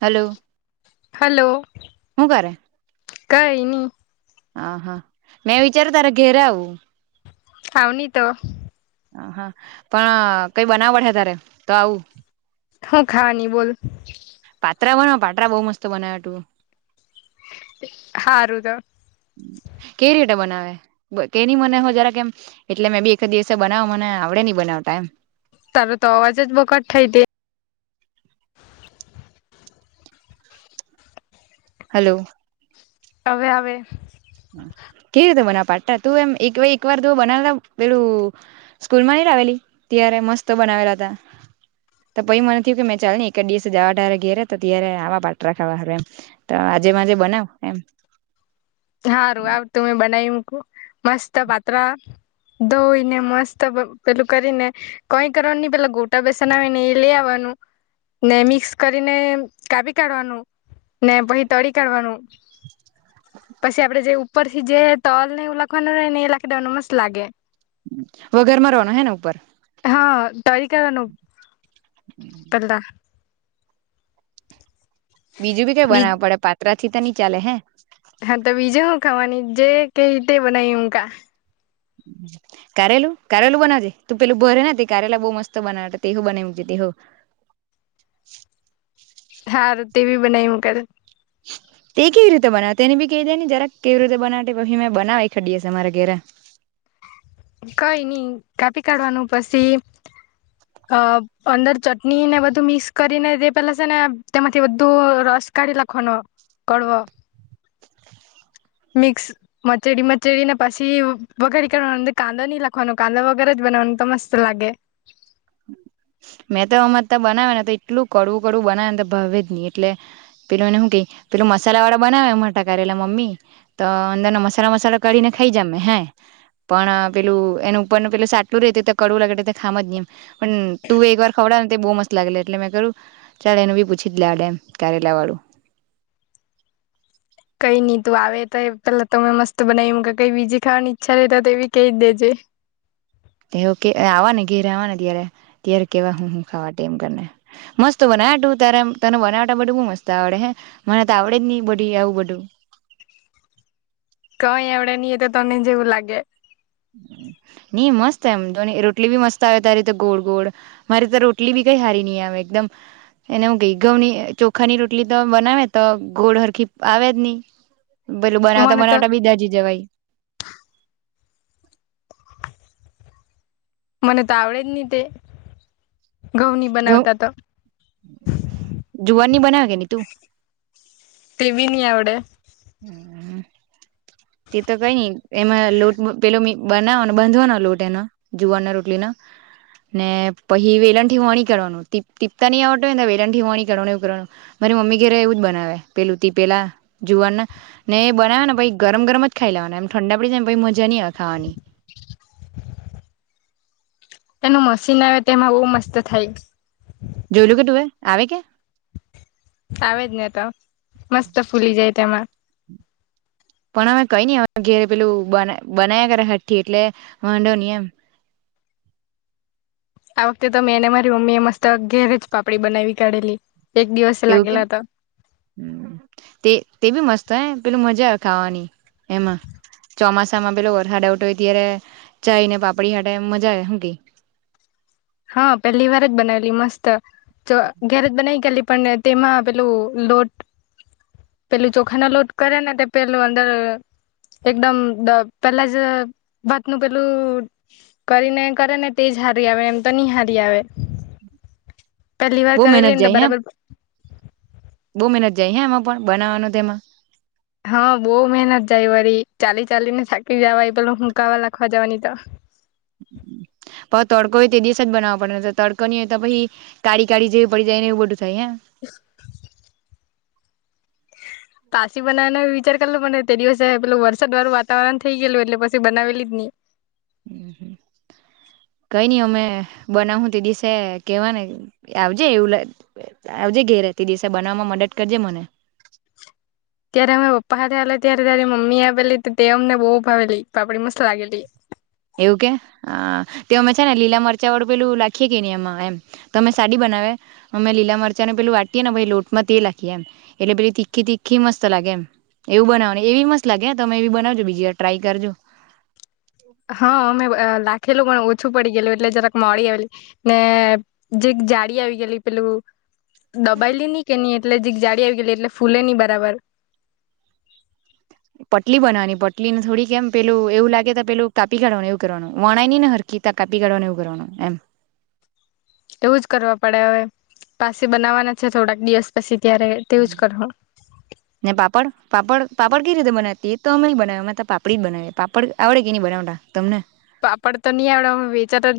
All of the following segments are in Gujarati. હલો હલો હગારે કઈ નહી હ હા મેં વિચાર તારેા ઘેરે આવું ખાવ ન તો હા પણ કઈ બનાવડે તારે તો આવું હ ખાવાની બોલ પાત્રામાં પાટા બઉ મસ્ત બનાવ હતું હારું તો કેવી રીતે બનાવે કે નહી મને હો જરા કેમ એટલે મેં બી એક દિવસે બનાવ મને આવડે નહ બનાવતામ તારા તો અવાજ જ બકટ થાય તે હલો હવે હવે કેવી રીતે બનાવ પાતા તું એમ એક વાર બનાવતા પેલું સ્કૂલમાં આવેલી ત્યારે મસ્ત બનાવેલા હતા તો પછ મને થયું કે મેં ચાલ ને એક જ દિવસે જવાઢારે ઘેરે તો ત્યારે આવા પાટા ખાવા હવેમ આજેમાંજે બનાવ એમ હા રું આવ તું મે બનાવી મુકુ મસ્ત પાત્રા. ધોઈને મસ્ત પેલું કરીને કઈ કરવા નુની પેલા ગોટા બેસન આવી ને એ લે આવવાનું. ને મિક્સ કરીને કાપી કાઢવાનું ને પછી તળી કાઢવાનું. [inaudible] પછી આપડે જે ઉપર થી જે તલ ને એવું લખવાનું રહે ને એ લાખી દેવાનું મસ્ત લાગે. વઘાર માંરવાનું હે ને ઉપર? હા તરી કાડવાનું પેલા. બીજું બી કઈ બીજ બનાવું પડે પાત્રા થી તો નની ચાલે હે. હા તો બીજુ હું ખાવાની જે કેઈ તે બનાવી મુકા. કારેલું કારેલું બનાવજે તું પેલું ભરે તે કારેલા બહુ મસ્ત બનાવે તે હો બનાવી મુક જે તે હો. [inaudible] હાર તે બી બનાવી મુ કરે. [inaudible] તે કેવી રીતે બનાવે તેને બી કહી દે ને જરાક કેવી રીતે બનાવ પછી મે બનાવ એકાદ દિવસ મારા ઘરે. [unintelligible] કઈ ની કાપી કાઢવાનું પછી અ અંદર ચટણી ને બધું મિક્સ કરીને તે પેલા છે ને તેમાંથી બધું રસ કાડી લાખવાનો કડવો. [inaudible] મિક્સ મચેડી મચેડી ને પછી વગારી કાડવાનો અદર કાંદો નહી લખવાનો કાંદો વગેર જ. બના તો મસ્ત લાગે. [unintelligible] મેં તો અમર બનાવે ને તો એટલું કડવું કડવું બનાવે ને તો ભાવે જ નહી એટલે પેલું એને હું કઈ. પેલું મસાલા વાળા બનાવે માટા કરેલા મમ્મી તો અંદર ન મસાલા મસાલા કરીને ખાઈ જમ મે હે. પણ પેલું એનું ઉપરનું પેલું સાટલું રેતું તો કડવું લાગે ખામ જ ની એમ તું એકવાર ખવડાવે ને તે બહુ મસ્ત લાગે એટલે મેં કરું ચાલ એનું બી પૂછી જ લેવાડે એમ કારેલા વાળું. કઈ નહી તું આવે તો પેલા તો મેં મસ્ત બનાવી કે કઈ બીજી ખાવાની ઈચ્છા રે તો એવી કઈ દેજે. તેવું કે આવા ને ઘેરે આવા ને ત્યારે ત્યારે કેવા હું હું ખાવા તેમ કરને મસ્ત બના ના તું ત્યારે તને બનાવતા બધું બો મસ્ત આવડે હે મને તો આવડે જ ની બધું આવું બધું. [inaudible] કઈ આવડે ની એ તો તને જ એવું લાગે. ની મસ્ત એમ જોની રોટલી બી મસ્ત આવે તારી તો ગોળ ગોળ મારી તો રોટલી બી કઈ હારી ની એકદમ એને હું કેઈ ઘઉની ચોખાની રોટલી તો બનાવે તો ગોળ હરખી આવે જ ની. પેલું બનાવતા મને તો બનાવતા બી દાજી જવાય. મને તો આવડે જ ની તે ઘઉં ની ઘઉ બનાવતા તો જુવારની બનાવે કે ની તું તે બી ની આવડે હમ્મ તે તો કઈ નઈ એમાં લોટ પેલો બનાવો બાંધવાનો લોટ એનો જુવારની રોટલીનો ને પહિ વેલણ થી વણી કારવાનું, ટીપ ટીપતા નહી આવ હોય વેલણ થી વણી કરવાનું એવું કરવાનું. મારી મમ્મી ઘેરે એવું જ બનાવે પેલું ટીપેલા જુવારના ને એ બનાવે ને પહિ ગરમ ગરમ જ ખાઈ લેવાનું એમ ઠંડા પડી જાય પહિ ને મજા ની આવે ખાવાની. [inaudible] એનું મશીન આવે તેમાં બહુ મસ્ત થાય. ખાવાની જોયલું કે તું એ આવે કે આવે જ ને તો મસ્ત ફૂલી જાય તેમાં. પણ અમે કઈ ની અવે ઘેરે પેલું બન બનાયા કરે હઠ્ઠી એટલે વાંધો ની એમ. આ વખતે તો મેંને મારી મમ્મી એ મસ્ત અ ઘેરેજ પાપડી બનાવી કાઢેલી. એક દિવસે એવું કે લાગેલા હતા તે તે બી મસ્ત તો પેલું મજા આવે ખાવાની એમાં ચોમાસામાં પેલો વરસાાડઉટોય ત્યારે ચાય ને પાપડી હાટે મજા આવે હું ક હા પહેલી વાર જ બનાવેલી મસ્ત જો ઘેરેજ બનાવી ગલી પણ તેમાં પેલું લોટ પેલું ચોખા ના લોટ કરે ને તે પેલું અંદર એકદમ પેલા જ ભત નું પેલું કરીને કરે ને તેજ હારી આવે એમ તો નિની હારી આવે પેલી વાર બહુ મહેનત કરેલીઈને જાય હે બરાબર જઈ હ એમાં પણ બનાવાનું તેમાં હા બહુ મહેનત જાય વાળ ચાલી ચાલીને થાકી જવાય પેલો હુંકાવા લખવા જવાની તો હમ પ તડકો હોય તે દિવસ જ બનાવવા પડે તો તડકો નીય તો પછ કાળી કાઢી જેવી પ જાયને એવું બધું જહી પાસીી બનાવાનો વિચાર કરલ મને તે દિવસે પેલું વરસાદ વારું વાવરણ થઈ ગયેલું એટલે પી બનાવેલી જ નહી હમ હમ કઈ નઈ અમે બનાવું તે દસે કેવા ને આવજે એવું ઘેર તે દિવસે બનાવવામાં મદદ કરજે મને ત્યારે અમે પપ્પા સાથે આવે ત્યારે તારી મમ્મી આવેલી તે અમને બહુ ભાવેલી પાપડી મસ્ત લાગેલી એવું કે હા તે અમે છે ને લીલા મરચા વાળું પેલું લખીએે કે ને એમાં એમ અમે સાડી બનાવે અમે લીલા મરચાને પેલ વાટટીએેને પછ લોટમાં તેલ લખીએ એમ એટલે પેલી તીખી તીખી મત લાગે એમ એવું બનાવનું એવી મસલા કે તમે એવી બનાવજો બીજી વાર ટ્રાય કરજો હા અમે લાખેલું ઓછું પડી ગયલું એટલે જરાક મળી આવેલી ને જે જાળી આવી ગયલી પલું દબાયેલી નહી કે નહી એટલે જે જાળી આવી ગયલી એટલે ફૂલે નહ બરાબર પટલી બનવાની પટલીને થોડી કેમ પેલું એવું લાગે પેલું કાપી કાઢવા એવું કરવાનું વાણ નઈને હરકીતા કાપી કાઢવાને એવું કરવાનું એમ એવું જ કરવા પડે હવે પાસે બનાવવાના છે થોડાક દિવસ પછી ત્યારે તેવું જ કરવું ને પાપડ પાપડ પાપડ ક રીતે મનેતી તો અમે બનાવે એમાં તો પાપડી જ બનાવી પાપડ આવડે કે નની બનાવડા તમને પાપડ તો નહી આવડે વેચાતા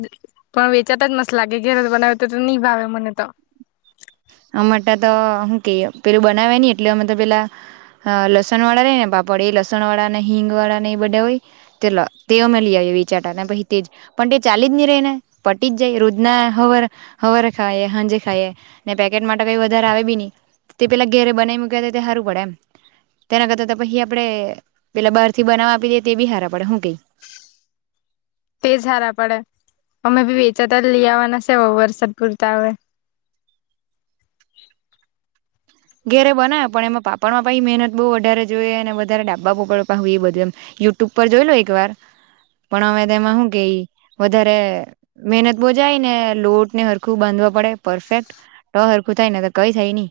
પણ વેચાતા જ મસ્ત લાગે ગેર બનાવે તો તો નહી ભાવે મને તો અમાટા તો શું કહીએ પેલું બનાવે નહી એટલે અમે તો પેલા લસણ વાળા રહી ને પાપડ એ લસણ વાળા હિંગ વાળા ન બ હોય તો તે અમે લએ ચાટાને પછી તે ચાલી જ નહી રહી ને પટી જ જાય રોજ ના હવર હવર ખાય હાજે ખાઈ ને પેકેટ માટે કઈ વધારે આવે બી ન તે પેલા ઘેરે બનાવી મૂક્યા તે સારું પડે એમ તેના કરતા તો પછી આપડે પેલા બહાર થી બનાવવા આપી દેએ તે બી હારા પડે હું કઈ તે સારા પડે અમે બી વેચાતા લઈ આવવાના છે વરસાદ પૂરતા હ ઘેરે બને પણ એમાં પાપડમાં પણ મહેનત બહુ વધારે જોઈએ અને વધારે ડા્બા પપડ એ બધું એમ યુટ્યુબ પર જોઈ લો એક વાર પણ અમે તેમાં શું કે વધારે મહેનત બો જાય ને લોટ ને હરખું બાંધ પડે પરફેક્ટ ટ હરખું થાય ને તો કઈ થાય નહી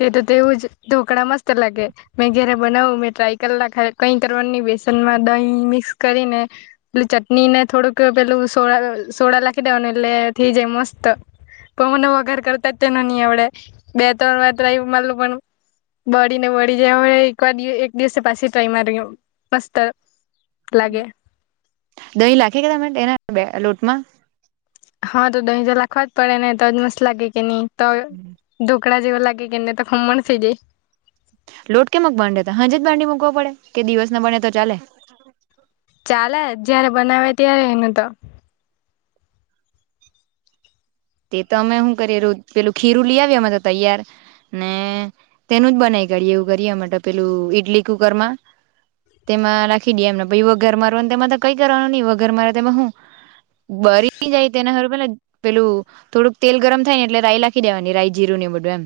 તે તો તેવું જ ઢોકળા મસ્ત લાગે મે ઘરે બનાવું મેં ટ્રાય કરલા ખ કઈ કરવા ન બેસ દહી મિક્સ કરીને પ ચટ ને થોડું પેલું સો સોડા લખી એટલે થઈ જાય મસ્ત પણ મને વગાર કરતા તે ન નહ આવડે બે ત્રણ વાર મતલ પણ બળીને બળી જ એકવાર એક દિવસે પાછી ટ્રાય મારી મસ્ત લાગે દહીં લખી કે તામે એના બે લોટમાં હા તો દહી જ રાખવા જ પડે ને ત મસ લાગે કે ની તો કડા જેવા લાગે કેને તો ખમન થઈ જાય લોટ કે મક બાડે હજે જ બાડી મૂકવો પડે કે દિવસ ના બને તો ચાલે ચાલે જયારે બનાવે ત્યારે એનું તો તે તો અમે શું કરીએ પેલું ખીરું લઈ આવીએ અમાં તો તૈયાર ને તેનું જ બનાવી ગળી એવું કરી માટે પેલું ઈડલી કુકર માં તેમાં રાખી દીએ એમનમ પછી વગાર મારવા તેમાં તો કઈ કરવાનું નહી વગાર મારે તેમાં હું બરી જાય તેને પેભૂ થોડુંક તેલ ગરમ થાય ને એટલે રાાય નાખી દેવાની રાય જીરું ને બધું એમ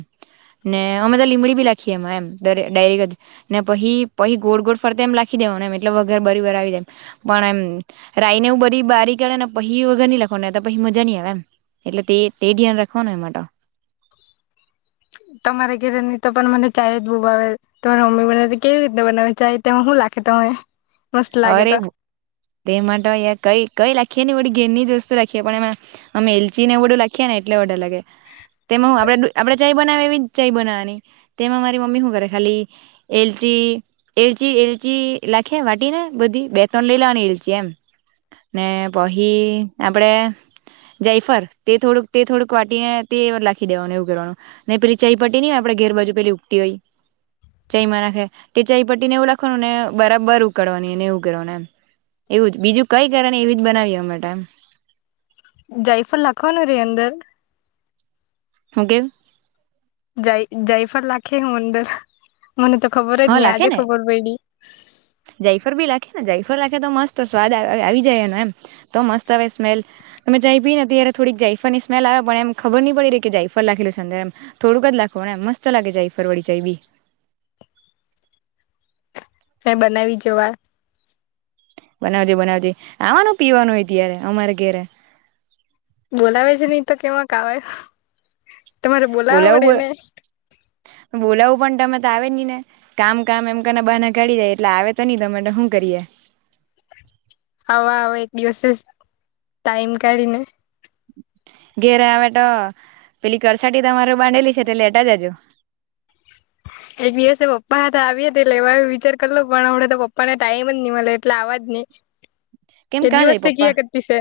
ને અમે તોા લીમડી બી લખીએ એમાં એમ ડાયરેક જ ને પહિ પહિ ગોળ ગોળ ફરતા એમ લખી એટલે વગર બરી બવી દે પણ એમ રાઈનેવું બધી બારી કળે ને પહી વગર લખવાનું પછી મજા નહી આવે એમ એટલે તે તે ધ્યાન રાખવાનું એમાં તો તમારા ઘરે ની તો પણ મને ચાય જ બુબ આવે તમારી મમ્મી બને કેવી રીતને બનાવે ચાય તેમાં હું લાગ તમે મસ્ત લાગે અરે તો તે માટે કઈ કઈ લાગ રાખી ને વળી ની જ વસ્તુ રાખીએ પણ એમાં અમે એલચી નેવ બધું નાખીએ ને એટલે ઓડર લાગે તેમાં હું આપડે આપડે જ ચાઇ બનાવાની તેમાં મારી મમ્મી શું કરે ખાલી એલચી એલચી લખે વાટી ને બધી બે ત્રણ લઈ લવાની એલચી એમ ને પહી આપ આપડે જાયફર તે થોડુંક તે થોડુંક વાટીને તે નાખી દેવાનું એવું કરવાનું નઈ પેલી ચાય પટટીને આપણા ઘેર બાજુેું ચયમાં નાખે તે ચાય પટ્ટી ને એવું રાખવાનું ને બરાબર ઉકળવાનું એવું કરવા એમ એવું જ બીજું કઈ કરવા એવી જ બનાવીએ અમે તો એમ જયફલ લખવાનું રે અંદર હું કેછ જય જયફર લખે હું અંદર મને તો ખબર જ હા નહી લાખે આજે ને ખબર પયડી જાયફર બી લાખે જાયફર લખે તો મસ્ત સ્વાદ આવી જાયનો એમ તો મસ્ત આવે સ્મેલ અમે ચાય પીને અત્યારે થોડીક જાયફર ની સ્મેલ આવે પણ એમ ખબર નહી પડીહી કે જઝાયફ લખેલુંરમ થોડું જ લખવાનું એમ મસ્ત લાગે જાયફર ફરવડી ચાય બી તે બનાવી જોવાએ બનાવજે, બનાવજે. ખાવાનું-પીવાનું હોય ત્યારે અમારે ઘેરે. બોલાવે છે નહી તો કેવા ક આવે. તમારે બોલાવા પડે બોલાવું ને ણ બોલાવું પણ તમે તો આવે નહી ને કામ કામ એમ કહીંને બહાના કાઢી દઈએ એટલે આવે તો નહી તમે તો હું કરીએ? [inaudible] હવા આવીશ એક દિવસે જ ટાઈમ કાઢીને. ઘેરે આવે તો પેલી કરસાટી તમારે બનેલી છે તે લેટા જાજો [inaudible] એક દિવસે પપ્પા હતા આવી હતી લેવા વિચાર કરલો પણ હવડે તો પપ્પાને ટાઈમ જ નહી મળે એટલે આવ જ નઈ કેમ તે કાં જાય દિવસથી પપ્પા ક્યા કરતીશે?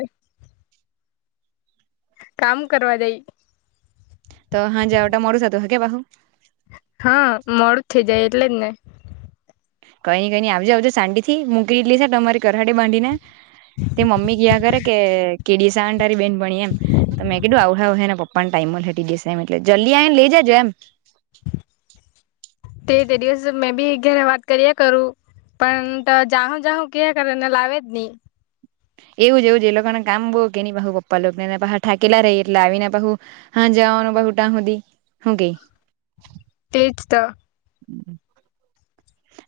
કામ કરવા દઈ. તો હા જવટા મોડું થતું હશે કે બાહુ હા મોડું થઈ જાય એટલે જ ને કઈ નઈ કઈ નઈ આવજે આવજે શાંતિથી મૂકી લે છે તમારી કરહાડી બાડીને તે મમ્મી કયા કરે કે કેડી સાડ આવવાની? બેનપણી એમ તોમે કીધું આવહે આવહે એના પપ્પા પણ ટાઈમ માં લેટી દેશે એમ એટલે જલ્દી આને લઈ જજો એમ તે તે દિવસ મેં બી ઘરે વાત કરીએ કરું. પણ તો જાહું જાહું કે કરે ને લાવે જ નહી. એવું જ એવું એ લોકોને કામ બહુ કે પા હું પપ્પા લોકો એના થાકેલા રહી એટ આવી પા હું તનું બહુટા સુદી હું કે તેજ તો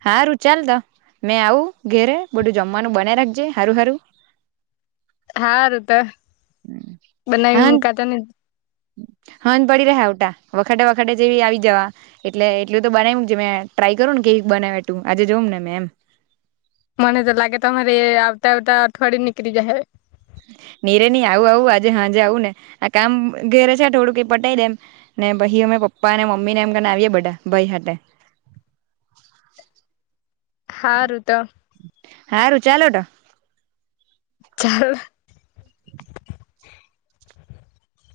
હા રું ચાલ તો મેં આવું ઘેરે બધું જમવાનું બનાવી રાખજે હારું હારું. હા ર તો બનાવી મુકાાતાને હંધ પડી રહ્યા આવટા વખાતે વખા જેવી આવી જવા એટલે એટલું તો બનાવી મે ટ્રાય કરું ને કે બનાવે તું આજે જોઉમ ને મે એમ મને તો લાગે તમારે આવતા આવતા અઠવાડિયે નીકળી જાય હ નીરે ન આવું આવું આજે હાજે આવું ને આ કામ ઘેરે છે. થોડુંક પટાઈ દેમ. ને ભ પપ્પા અનેને મમ્મી ને એમને આવીએ બધા ભાઈ સાથે. હા રુ તો હાારું ચાલો તો ચાલ